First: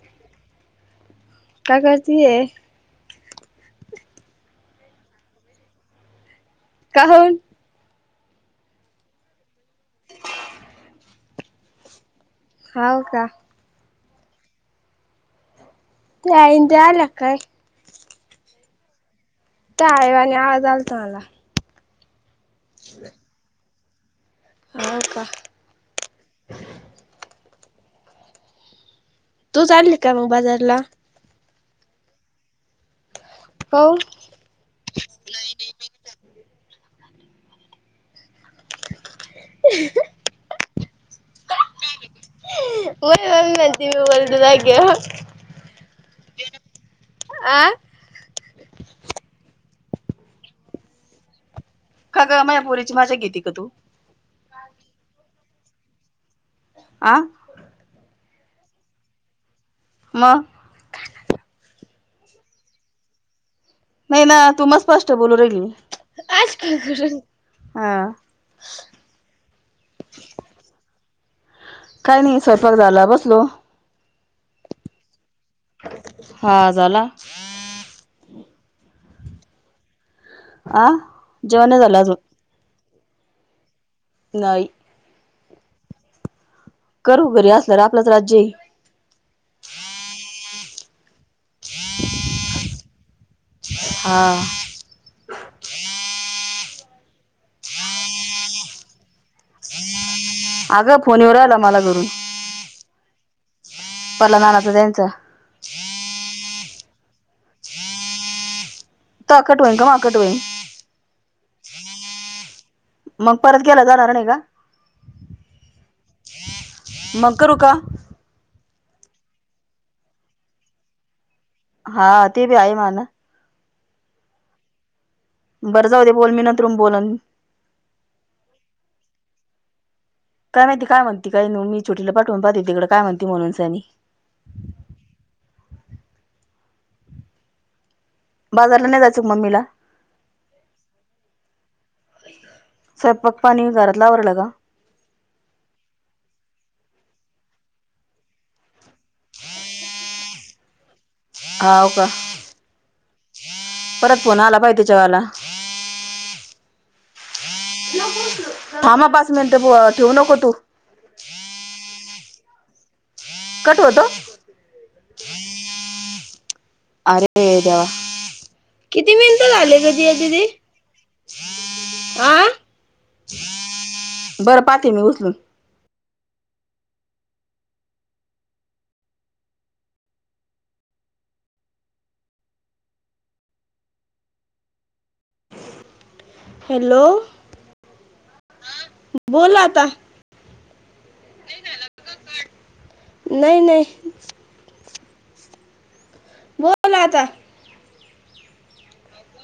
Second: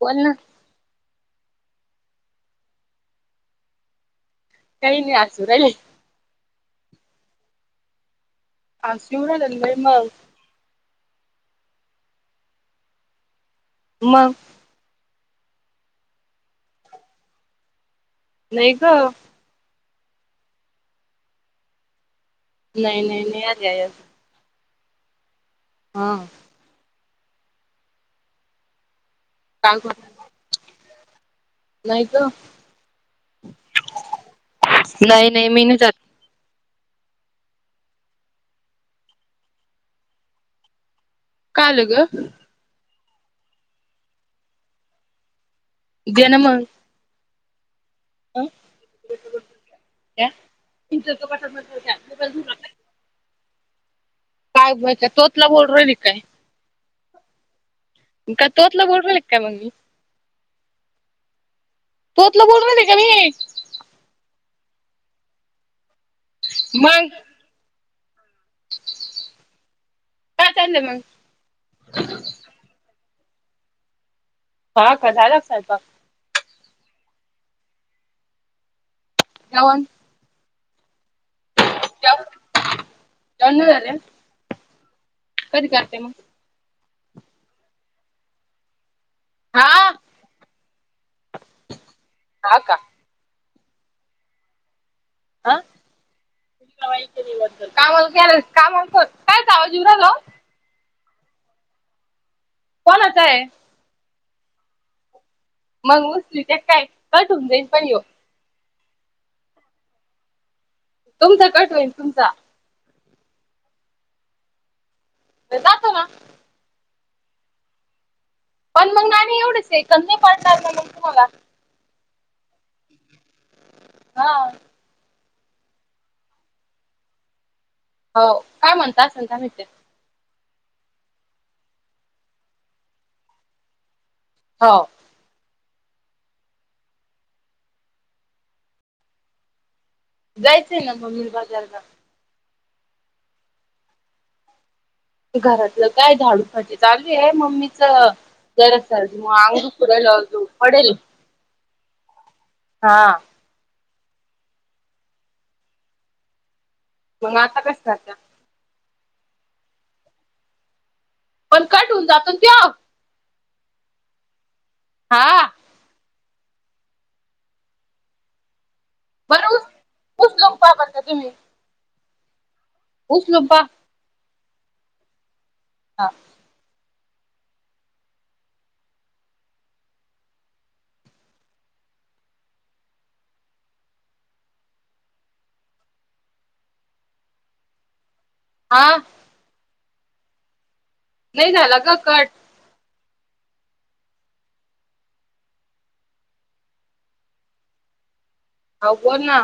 बोल ना का करतीय कळनी हासूर काहून ह शिवरा मग होव का म मग तेई ते आला काय नाही ग आहे आणि आज आल त मला नाही नाही नि हग या हो का हा तू काय चालय करू का मग बाजारला नाही का हो नाही नाही मी नाही त [inaudible] काल ग म म ना त वल्ड लाग्या जनम आह ह का का मायापोरीची माझ्या घेते का तू य तोतला बोल र काय आ का तोतला बोलवले काय मग मी मग तोतलं बोल ना नाही का मी नाही ना तू म स्पष्ट बोलू राहील मग मी हा. चाललं मग काय नाही स्वंयपाक झाला बसलो. हा का झाला का स्वयंपाक? हा झाला? यावन अ जेवण नाही झालं अजून. [unintelligible] झाले. नाही. कधी करते मग. करू घरी असलं आपलंच राज्यय‌ हा, हा का! हा. ह कामाल कामा कायच आवाज उराल अग फोन येऊन राहिला मला घरून. कोण आचा आहे. पला नाना तर त्यांच्या. मग उस् त्यात काय का तुम जाई पण येऊ. तवा कट होईल कवा कट होईल. तुमचा कट होईल तुमचा मग परत गेला जाणार नाही का? जातो ना. मग करु का. पण मग ना एवढेच आहे कंद पाडणार ना मग तुम्हाला? हा ते पण आहे म्हना. हा. बरं जाऊ बोल मी नं नंतरुन बोलल. हो काय म्हणता अस म्हणता मा काय माहिती काय म्हणती काय मी छोटी पाठवून पाहते तिकडे काय म्हणती म्हणून सनी होव बाजारला नाही जायचं मम्मीला. जायचंय ना मम्मी बाजारला. स्वयंपाक पाणी घरात आवरलं का? घरातलं काय झाडू फरशी आहे चालू आहे मम्मीच. जरास मग अंग दुखतय ग मग धूप पडेल. हो का. हा हा. परत फोन आला बाइ त्याच्यावाला. मग आता कस करता. थांब पाच मिनिट ठेवू नको तू. पण कट होऊन जातो न त्यो‌. कट होतो. हा. अरे देवा किती बर मिनिट ऊस झाले ग जिया ऊस ददी. लोंबपा बर का आं उचलुन पहा. बरं पाहते मी उचलून. हां. हॅलो! ‌हा बोल आता नाही झाला का कट नाही नाही बोल आता ह बोल ना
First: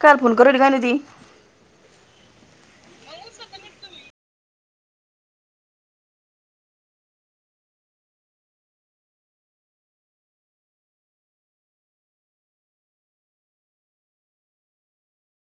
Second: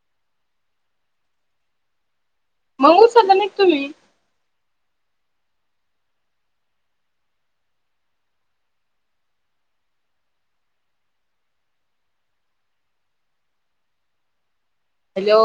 काल फोन कररा कायली ती मग उचलला नाही तुम्ही हॅलो